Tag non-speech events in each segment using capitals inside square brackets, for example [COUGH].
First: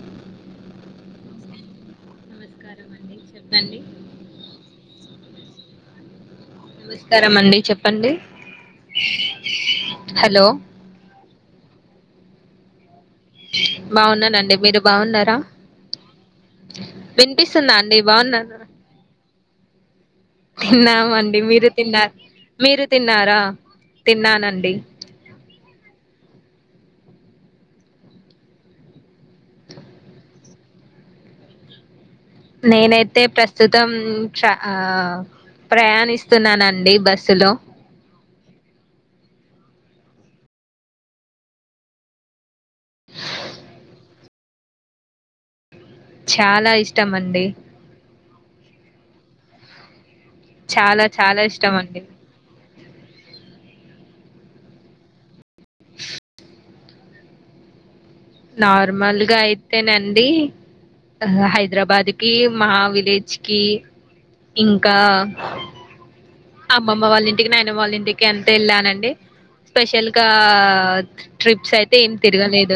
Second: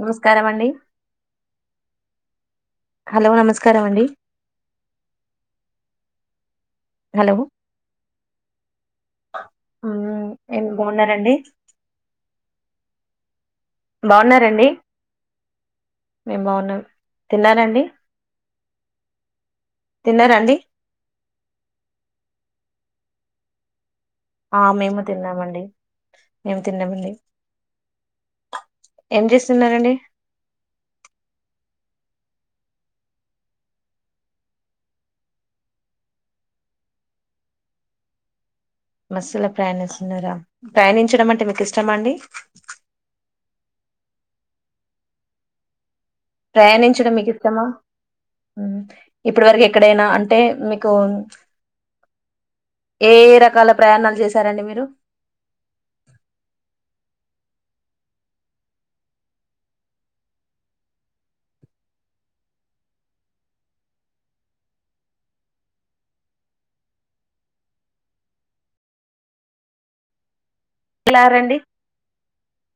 నమస్కారం అండి హలో చెప్పండి నమస్కారం అండి నమస్కారం అండి చెప్పండి అ హలో ఎం బావున్నారాండి బావున్నానండి బాగున్నారండి మీరు బావున్నారా మేము బాగున్నాం వినిపిస్తుందా తిన్నారండి అండి బావున్నారా తిన్నారండి తిన్నామండి మీరు తిన్నా మీరు తిన్నారా ఆ తిన్నానండి మేము తిన్నామండి మేము తిన్నామండి ఏం చేస్తున్నారండి నేనైతే ప్రస్తుతం చా ఆ ప్రయాణిస్తున్నానండి బస్సులో బస్సులులో ప్రయాణిస్తున్నారా ప్రయాణించడం అంటే మీకు ఇష్టమ అండి చాలా ఇష్టం ప్రయాణించడం మీకు అండి ఇస్తామా ఉమ్ ఇప్పటి వరకు ఎక్కడైనా అం అంటే మీకు చాలా చాలా ఇష్టం అండి ఎ ఎ రకాల ప్రయాణాలు చేశారండి మీరు నార్మల్గా అయితేనండి హ హైదరాబాద్ కి మా విలేజ్ కి ఇంకా అమ్మమ్మ వాళ్ళ ఇంటికి నాయినమ్మ వాళ్ళ ఇంటికి అంతే ఎళ్ళానండి స్పెషల్ గా ఆహ్ ఎలారండి ట్రిప్స్ అయితే ఏం తిరగలేద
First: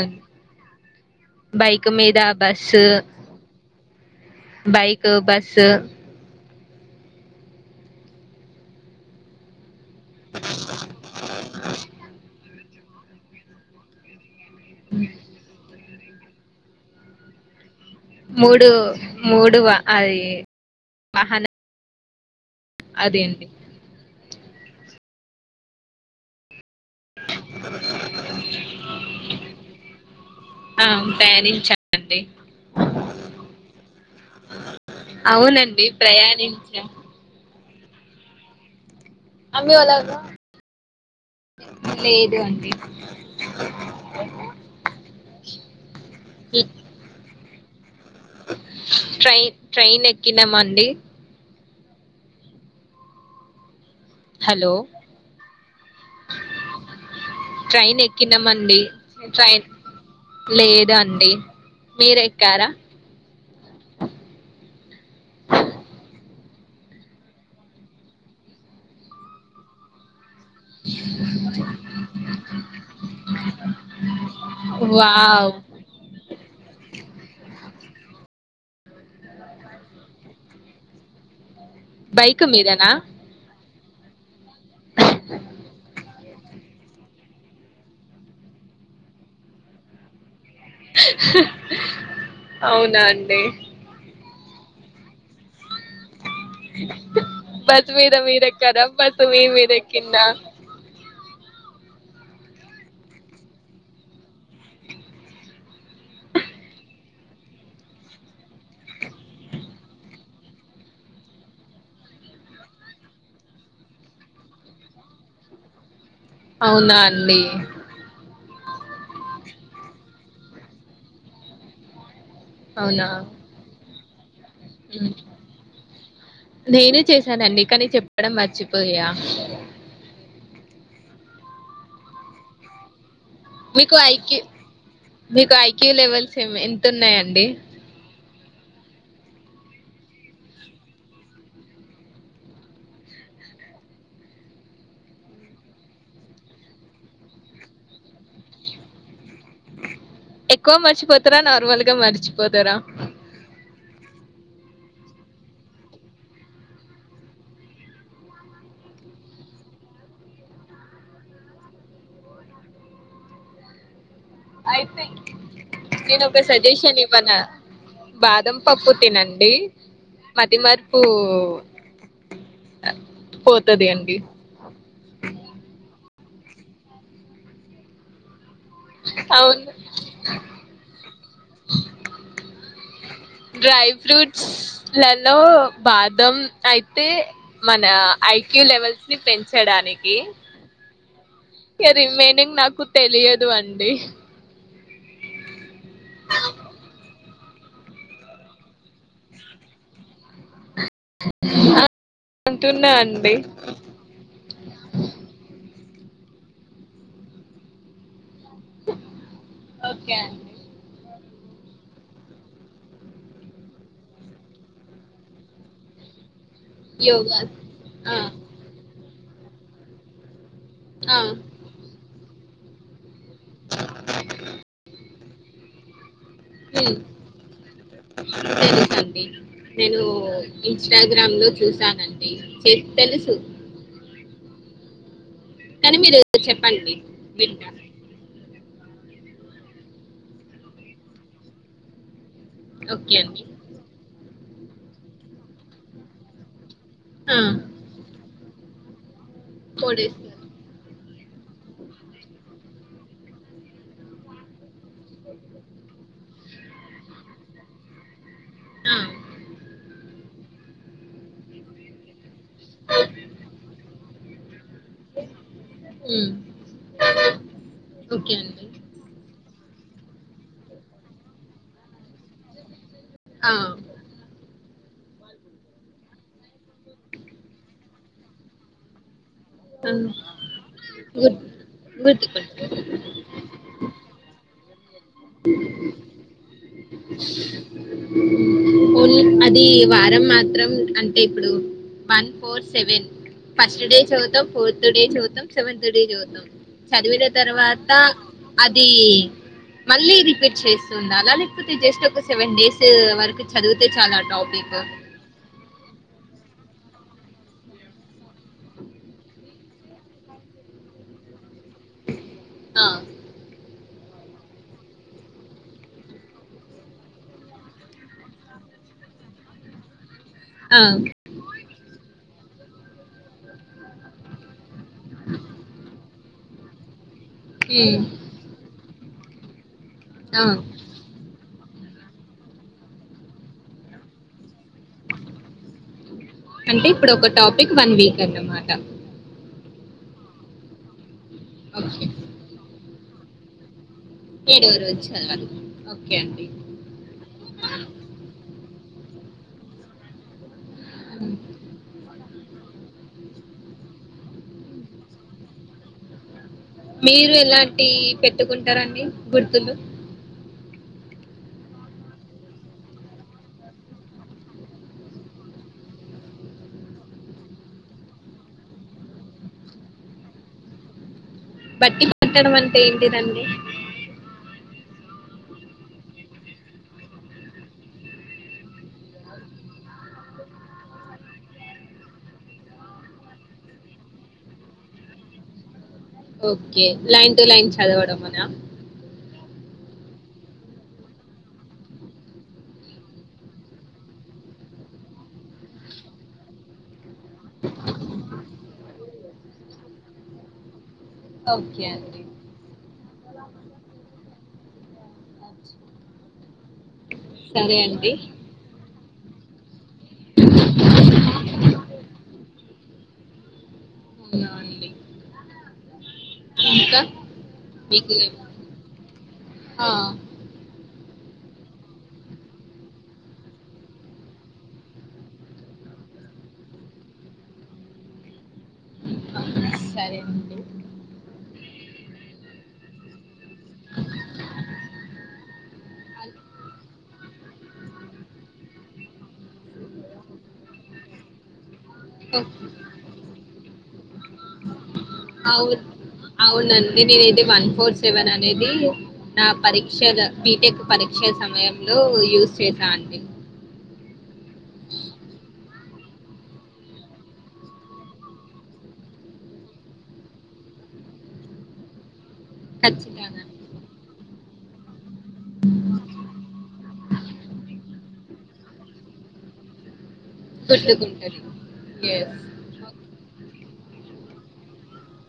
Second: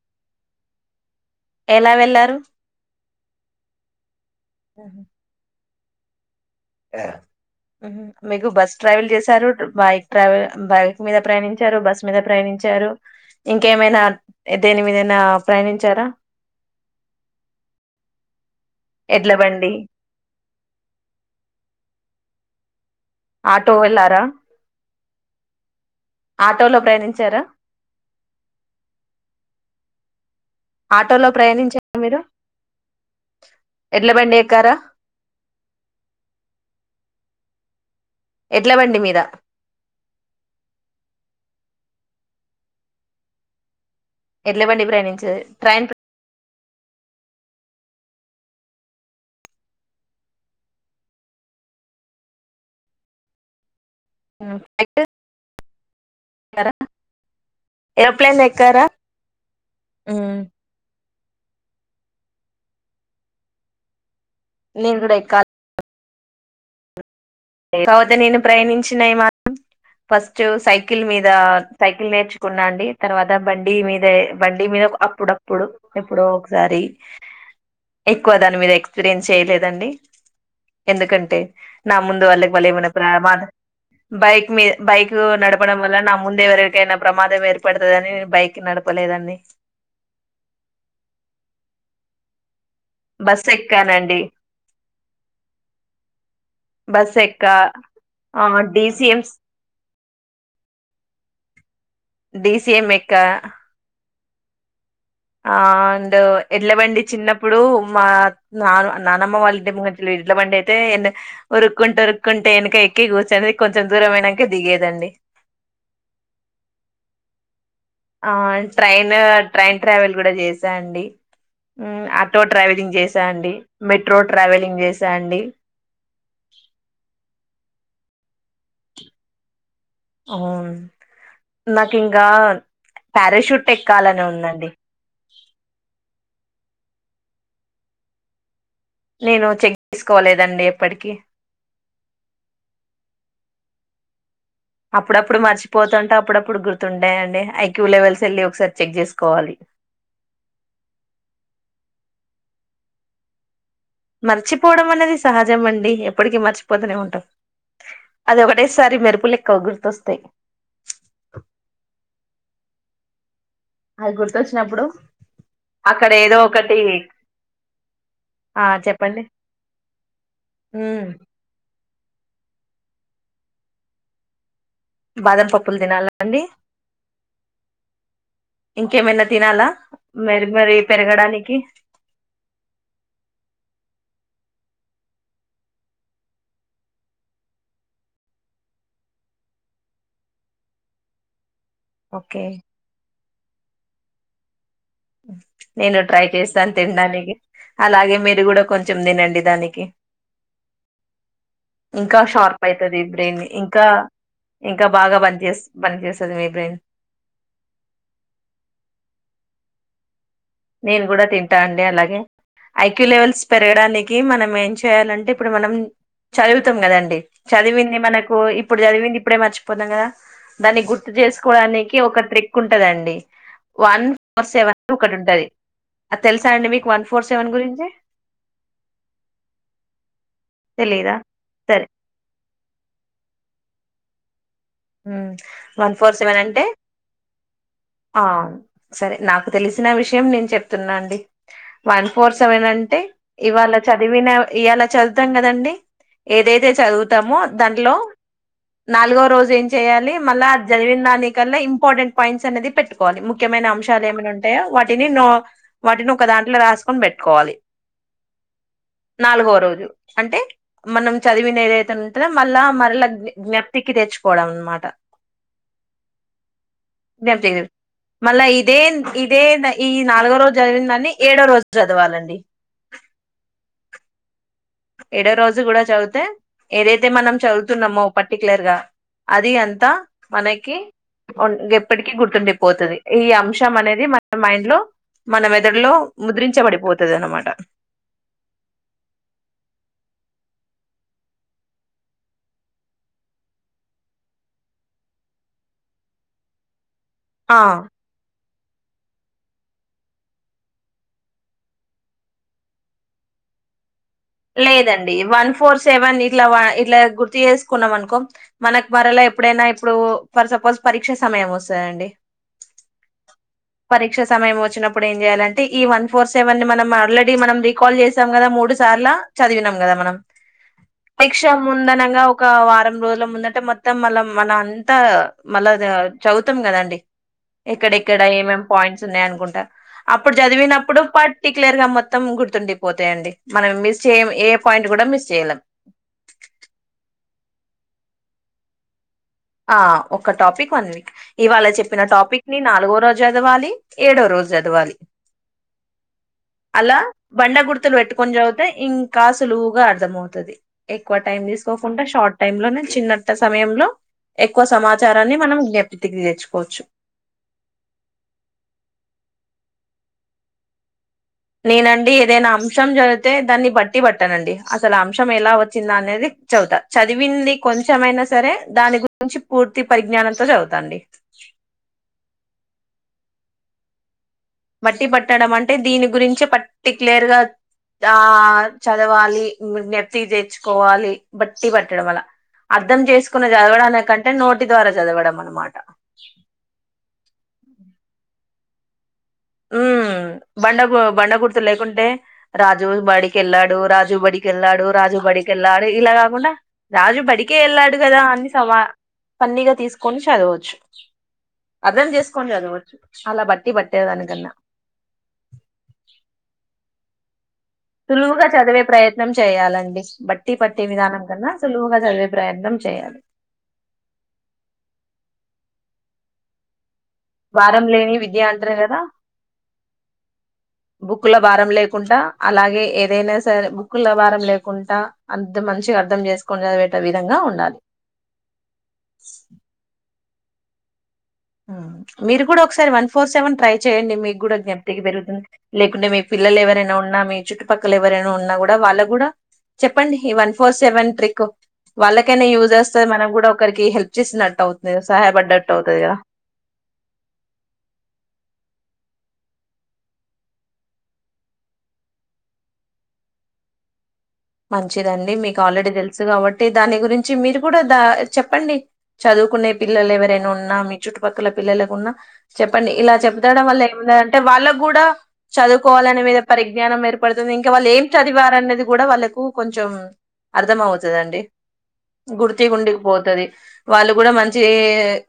బైక్ ఎలా మీద వెళ్ళారు బస్సు బైక్ ఉహు. బస్సు మీకు బస్ ట్రావెల్ చేశారు బై ట్రావెల్ బైక్ మీద ప్రయాణించారు బస్ మీద ప్రయాణించారు ఇంకేమైనా ఏదైనా మీదైనా ప్రయాణించారా మూడు ఎడ్ల మూడు బండి అది అహన ఆటో వెల్లరా ఆటోలో ప్రయాణించారా ఆ ఆటోలో ప్రయాణించారా మీరు ప్రయానించానండి ఎడ్ల బండి ఎక్కారా అవునండి ప్రయాణించా ఎడ్ల బండి మీ అమ్మి వ అలాగా లేదు అండి ఎడ్ల బండి ప్రయాణించ ట్రైన్ కి ట్రైన్ ట్రైన్ ఎక్కినం అండి అ హలో అయితే కర ట్రైన్ ఎక్కినామండి ట్రైన్ మ్మ్. లేదఅం డి మీరు ఎక్కరా నేను కూడా ఏక్కాలి కాకపోతే నేను ప్రయాణించినాయి మా ఫస్ట్ సైకిల్ మీద సైకిల్ నేర్చు కున్నాండి తర్వాత బండి మీద బండి మీద వావ్ అప్పుడప్పుడు ఎపుడూడో ఒకసారి ఎక్కువ దాని మీద ఎక్స్పీరియన్స్ చేయలేదండి ఎందుకంటే బైక్ దువల్ల మళ్ళ మీదనా ఎమన్నా ప్రమాదం బైక్ మీద బైక్ నార్పడం వల్ల నా ముందే ఎవరికీ ప్రమాదం ఏర్పడుతుందని బైక్ నడపలేదండి అవునా అండి బస్ ఎక్కానండి బస్ ఎక్క బస్ మీద ఆ మీరేకార డిసిఎం బస్ మీ మీద ఏక్ కింద డి సి యమ్ ఎక్క ఆ అండ్ ఎడ్లబండి చిన్నప్పుడు మా నాన్ నానమ్మ వాళ్ళంటి ముంగట్లే ఎడ్లబండి అయితే ఎ ఉరుకుంటూ ఉరుకుంటూ ఎనక ఎక్కి కూర్చొని కొంచెం దూరం పోయినంక దిగేదండి అవున అండి ఆ ట్రైను ట్రైన్ ట్రావెల్ కూడా చేసా అండి హ్మ్ అ ట్రో ట్రావెలింగ్ అవునా చేసాండి మెట్రో ట్రావెలింగ్ చేసా అండి నేనే చేశానండి కనీ చెప్ క్కడం మర్చిపోయా అవు నాక్ ఇంగా మీకు ఐక్యూ మీకు ఐక్యూ లెవెల్స్ ఆహ్ ఎంత ఉన్నాయిండి నేను చెక్ చెస్కోలేదండి ఎప్పటికి అప్పుడప్పుడు మర్చిపోతాంటా అప్పుడప్పుడు గుర్తుంటాయి అండి ఐక్యూ లెవెల్స్ ఎలి ఒకసారి చెక్ చేసుకోవాలి ఎక్కువ మర్చిపోతరా నార్మల్గ మర్చిపోతర మర్చిపోవడం అనేది సహజం అండి ఎప్పటికి మర్చిపోతనే ఉంటాం అది ఒకటేసారి మెరుపులు లెక్క గుర్తొస్తయి అది గుర్తొచ్చినప్పుడు అయితే అక్కడ నేను ఏదో ఒక ఒకటి సజెషన్ ఇవ్వన ఆ బాదాంపపు చెప్పండి తినండి మతిమర్పూ ఉమ్ పోతది అండి బాదంపప్పులు తినాలా అండి ఇంకేమైనా తినాల అవును మరి మరి పెరగడానికి డ్రై ఫ్రూట్ లలో బాదం అయితే మన ఐక్యూ లెవెల్స్ ని పెంచడాని నీకి ఇగ ఓకే రిమైనింగ్ నాకు తెలియదు అండి నేను ట్రై చేస్తను తినడానికి అలాగే మీరు కూడా కొంచెం దినండి దానికి ఇంకా షార్ప్ అంటున్నా అయితది అండి బ్రెయిన్ ఇంకా ఇంకా బాగా బండ్చెస్ బంజేసెద్ మీదే ఒకే ఆన్ నేను కూడ తింటా అండి అలాగే ఐక్యూ లెవెల్స్ పెరగడానికి మనం ఏం చేయాలంటే ఇప్పుడు మనం చదువుతాం కదండి యోగా చదివింది ఆ మనకు ఇప్పుడు చదివింది ఇప్పుడే మర్చిపోతం కదా దాన్ని గుర్తు ఆ చేసుకోవడానికి ఒక ట్రిక్ ఉంటదండి వన్ ఫోర్ సెవెన్ ఒకటి ఉంటది అది తెలుసా అండి [UNINTELLIGIBLE] మీకు వన్ ఫోర్ సెవెన్ గురించి నేను ఊ తెలీదా ఇంస్టాగ్రామ్ లో సరే చూసానండి తె తెలుసు హ్మ్ వన్ కానీ ఫోర్ మీరు సెవెన్ అంటే చెప్పండి వింటా ఆహ్ సరే నాకు తెలిసిన విషయం నేను చెప్తున అండి వన్ ఫోర్ సెవెన్ అంటే ఓకే అండి ఇవాళ చదివిన ఇయాల చదువుతాం కదండి ఏదైతే ఆ, చదుతము దాంట్లో నాలుగో రోజు ఏం చేయాలి కోడేశ్వర్ మళ్ళ జదివిన దానీ కన్న ఇంపార్టెంట్ పాయింట్స్ అనేది పెట్టుకోవాలి ముఖ్యమైన అంశాలు ఏమైనా ఉంటాయా వాటిని నో వాటిని ఒక దాంట్లో రాసుకొని బెట్కోవాలి ఆ, నాలుగో రోజు అంటే మనం చదివినఏదైతే ఉంటదో మల మరల జ్ఞప్తికి తెచ్చుకోవడం అనమాట ఉమ్, [UNINTELLIGIBLE] ఓకే మళ్ళ అండి ఇదేంద్ ఇ ఇదే ఈ నాలుగో రోజు చదివిందన్ని ఏడో రోజు చదవాలండి ఆ ఎడో రోజు కూడా చదివితే ఏదైతే మనం చదువుతున్నామో పర్టికులర్ గ అది అంతా ఆ. మనకి గుర్తు ఎప్పటికీ గుర్తుపట్టు గుర్తుండిపోతది ఈ అంశం అనేది మన మైండ్ లో మనం ఎదడలో ముద్రించబడిపోతది అన్నమాట ఓన్లీ అది వారం మాత్రం అంటే ఇప్పుడు one four seven first day చదువుతాం ఫోర్త్ డే చదువుతాం సెవెంత డే చదువుతాం చదివిన ఆ తర్వాత అది మళ్ళీ రిపీట్ చేస్తూ ఉండాలా లేకపోతే జస్ట్ ఒక సెవెన్ డేస్ వరకు చదువు లేదండి వన్ ఫోర్ సెవెన్ ఇట్లా వ ఇట్లా గుర్తు చేసుకున్నాం అనుకో మనకు మరలా ఎప్పుడైనా ఇప్పుడు ఫర్ సపోజ్ పరీక్ష సమయం వస్త ద అండి ఆ పరీక్ష సమయం వచ్చినప్పుడు ఏం చేయాలంటే ఈ వన్ ఫోర్ సెవెన్ ని మనం ఆల్రెడీ మనం రీకాల్ చేసాం కదా మూడు సార్ల చదివినాం కదా మనం ఆ, రీక్ష ముందనంగా ఒక వారం రోజుల ముందంట మొత్తం మళ్ళ మన అంతా మళ్ళ చదువుతాం కదండి ఉమ్, ఎక్కడెక్కడ ఏమేం పాయింట్స్ ఉన్నాయ అనుకుంటా అప్పుడు ఆ. చదివినప్పుడు పాట్ పర్టిక్యలర్ గా మొత్తం గుర్తుండిపోతాయండి మనం మిస్ చేయ ఏ పాయింట్ కూడా మిస్ చేయలేం అంటే ఇప్పుడు ఒక టాపిక్ వన్ వీక్ అనమాట ఆ ఒక టాపిక్ వన్ వీక్ ఇవాళ చెప్పిన ఓకే టాపిక్ ని నాలుగో రోజు చదవాలి ఏడో రోజు ఏడవ చదవాలి రోజు చదవాలి ఓకే అండి అలా బండ గుర్తులు పెట్టుకొని చదివితే ఇంకా సులువుగా అర్థ అవుతుది ఎక్కువ టైం తీసుకోకుండా షార్ట్ టైం లోనే చిన్నత సమయంలో ఎక్కువ సమాచారాన్ని మనం జ్ఞాప్తికి తెచ్చుం మీరు ఎలాంటియి పెట్టుకుంటారండి గుర్తులు నేనండి ఏదైనా అంశం జదివితే దాన్ని బట్టి బట్టనండి అసలు అంశం ఎలా వచ్చిందా అనేది చదువుతా చదివింది కొంచెమైనా సరే దాని గురించి పూర్తి పరిజ్ఞానంతో చదువుతాండి బట్టి పట్టడం అంటే ఏంటిదండి బట్టి పట్టడం అంటే దీని గురించి పర్టిక్లేర్ గా దా ఆ చదవాలి జ్ఞప్తి తెచ్చుకోవాలి బట్టి పట్టడం అలా అర్ధం చేసుకుని చదవడాల కంటే నోటి ద్వారా చదవడం అనమాట ఓకే లైన్ టు లైన్ చదవడం అల ఉమ్ బండ బండ గుర్తు లేకుంటే రాజు బడికెళ్ళాడు రాజు బడికెళ్ళాడు రాజు బడికెళ్ళాడు ఇలా కాకుండా రాజు బడికే ఎళ్ళాడు కదా అని సమా ఫన్నీ గా తీసుకొని చదువచ్చు ఓకే అర్థం అండి. చేసుకొని చదువచ్చు అలా బట్టి బట్టే దాని కన్న సరే అండి. సులువుగా చదివే ప్రయత్నం చేయాలండి బట్టి పట్టి విధానం కన్నా సులువుగా చదివే ప్రయత్నం చేయాలి అవునా అండి. ఇంకా బారం లేని మీకు విద్యా అంటారు కదా ఆ! బుక్కుల భారం లేకుంట అలాగే ఏదైనా సరే బూకుల భారం లేకుంట అంత మంచిగా అర్థం చేసుకొని చదివెట్ట విధంగా ఉండాలి సరే అండి. ఉమ్ మీరు కూడా ఒకసారి వన్ ఫోర్ సెవెన్ ట్రై చేయండి మీకు కూడా జ్ఞప్తికి పెరుగుతుంది లేకుంటే మీ పిల్లలు ఎవరైనా ఉన్నా మీ చుట్టుపక్కల ఎవరైనా ఉన్నా కూడా వాళ్ళకు కూడా చెప్పండి ఈ వన్ ఫోర్ సెవెన్ ట్రిక్ వాళ్ళకైనా ఓకే. యూజ్ అస్త మనం కూడా ఒకరికి హెల్ప్ చేసినట్టు అవుతది సహాయపడ్డట్టు అవు అవుతది కదా అవునండి నేను ఇది వన్ ఫోర్ సెవెన్ అనేది నా పరీక్ష బీటెక్ పరీక్ష సమయంలో యూజ్ చేశా అండి మంచిదండి మీకు ఆల్రెడీ తెలుసు కాబట్టి దాని గురించి మీరు కూడా ద చెప్పండి చదువు చదువుకునే పిల్లలు ఎవరైనా ఉన్నా మీ చుట్టుపక్కల పిల్లలకు ఉన్నా చెప్పండి ఇలా ఖచ్చితంగా. చెప్తాడం వల్ల ఎ ఉన్నదంటే వాళ్ళకు గూడా చదువుకోవాలనే మీద పరిజ్ఞానం ఏర్పడుతుంది ఇంక వాళ్ళు ఏం చదివారనేది గూడా వాళ్ళ కూ కొంచెం అర్ధం అవుతదండి గుర్తుకుంటది. యెస్. గుర్తి గుర్తిగి ఉండిపో తది వాళ్ళు గూడా మంచి ఎ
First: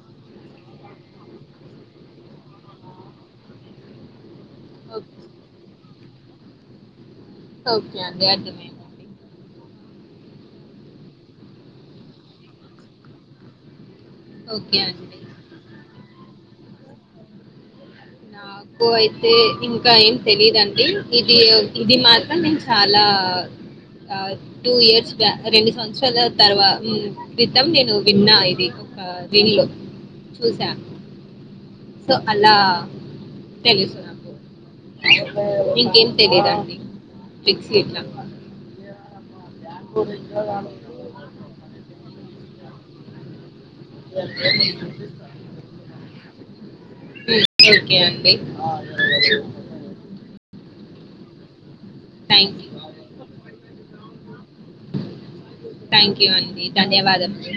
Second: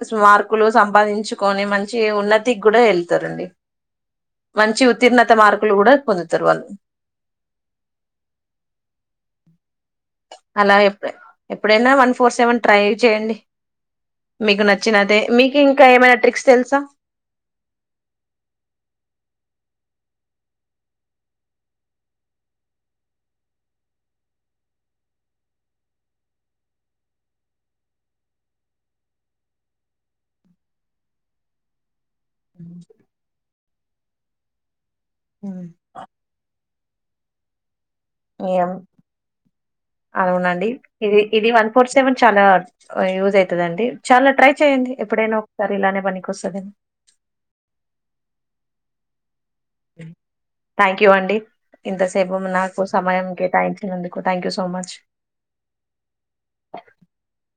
స్మార్కులు సంపాదించుకొని మంచి ఉన్నతికి గూడా ఎ ఐతారండి మంచి ఓకే. ఉత్తీర్ణత మార్కులు గూడా పొందుతరు వాళ్ళు ఓకే అండి అర్థమైంది అలా ఎప్పుడె ఎప్పుడైనా వన్ ఫోర్ సెవెన్ ట్రై చేయండి మీకు ఓకే అండి. నచ్చినతే మీకు ఇంకా ఏమైనా ట్రిక్స్ తెలుసా నాకు అయితే ఇంకా ఏం తెలీదండి ఇది ఇది మాత్రం నేను చాలా ఆ టూ ఇయర్స్ బ రెండు సంవత్సరాల తర్వా మ్ క్రిత్తం నేను విన్నా ఇది ఆ విన్లొ చూసా సొ అలా తెలుసు నాకు నికేం తెలియదండి ట్రిక్స్ ఇట్లా. ఎమో అలావునండి ఇది ఇది వన్ ఫోర్ సెవెన్ చాలా యూజ్ అయితదండి చాలా ట్రై చెయండి ఎప్పుడైనా ఒకసారి ఇలానే పనికి వస్తది హ్మ్ ఓకే అండి థ్యాంక్ యూ అండి ఇంతసేపు థ్యాంక్ యూ. నాకు సమయం కేటాయించినందుకు thank you so much thank you అండి ధన్యవాదములు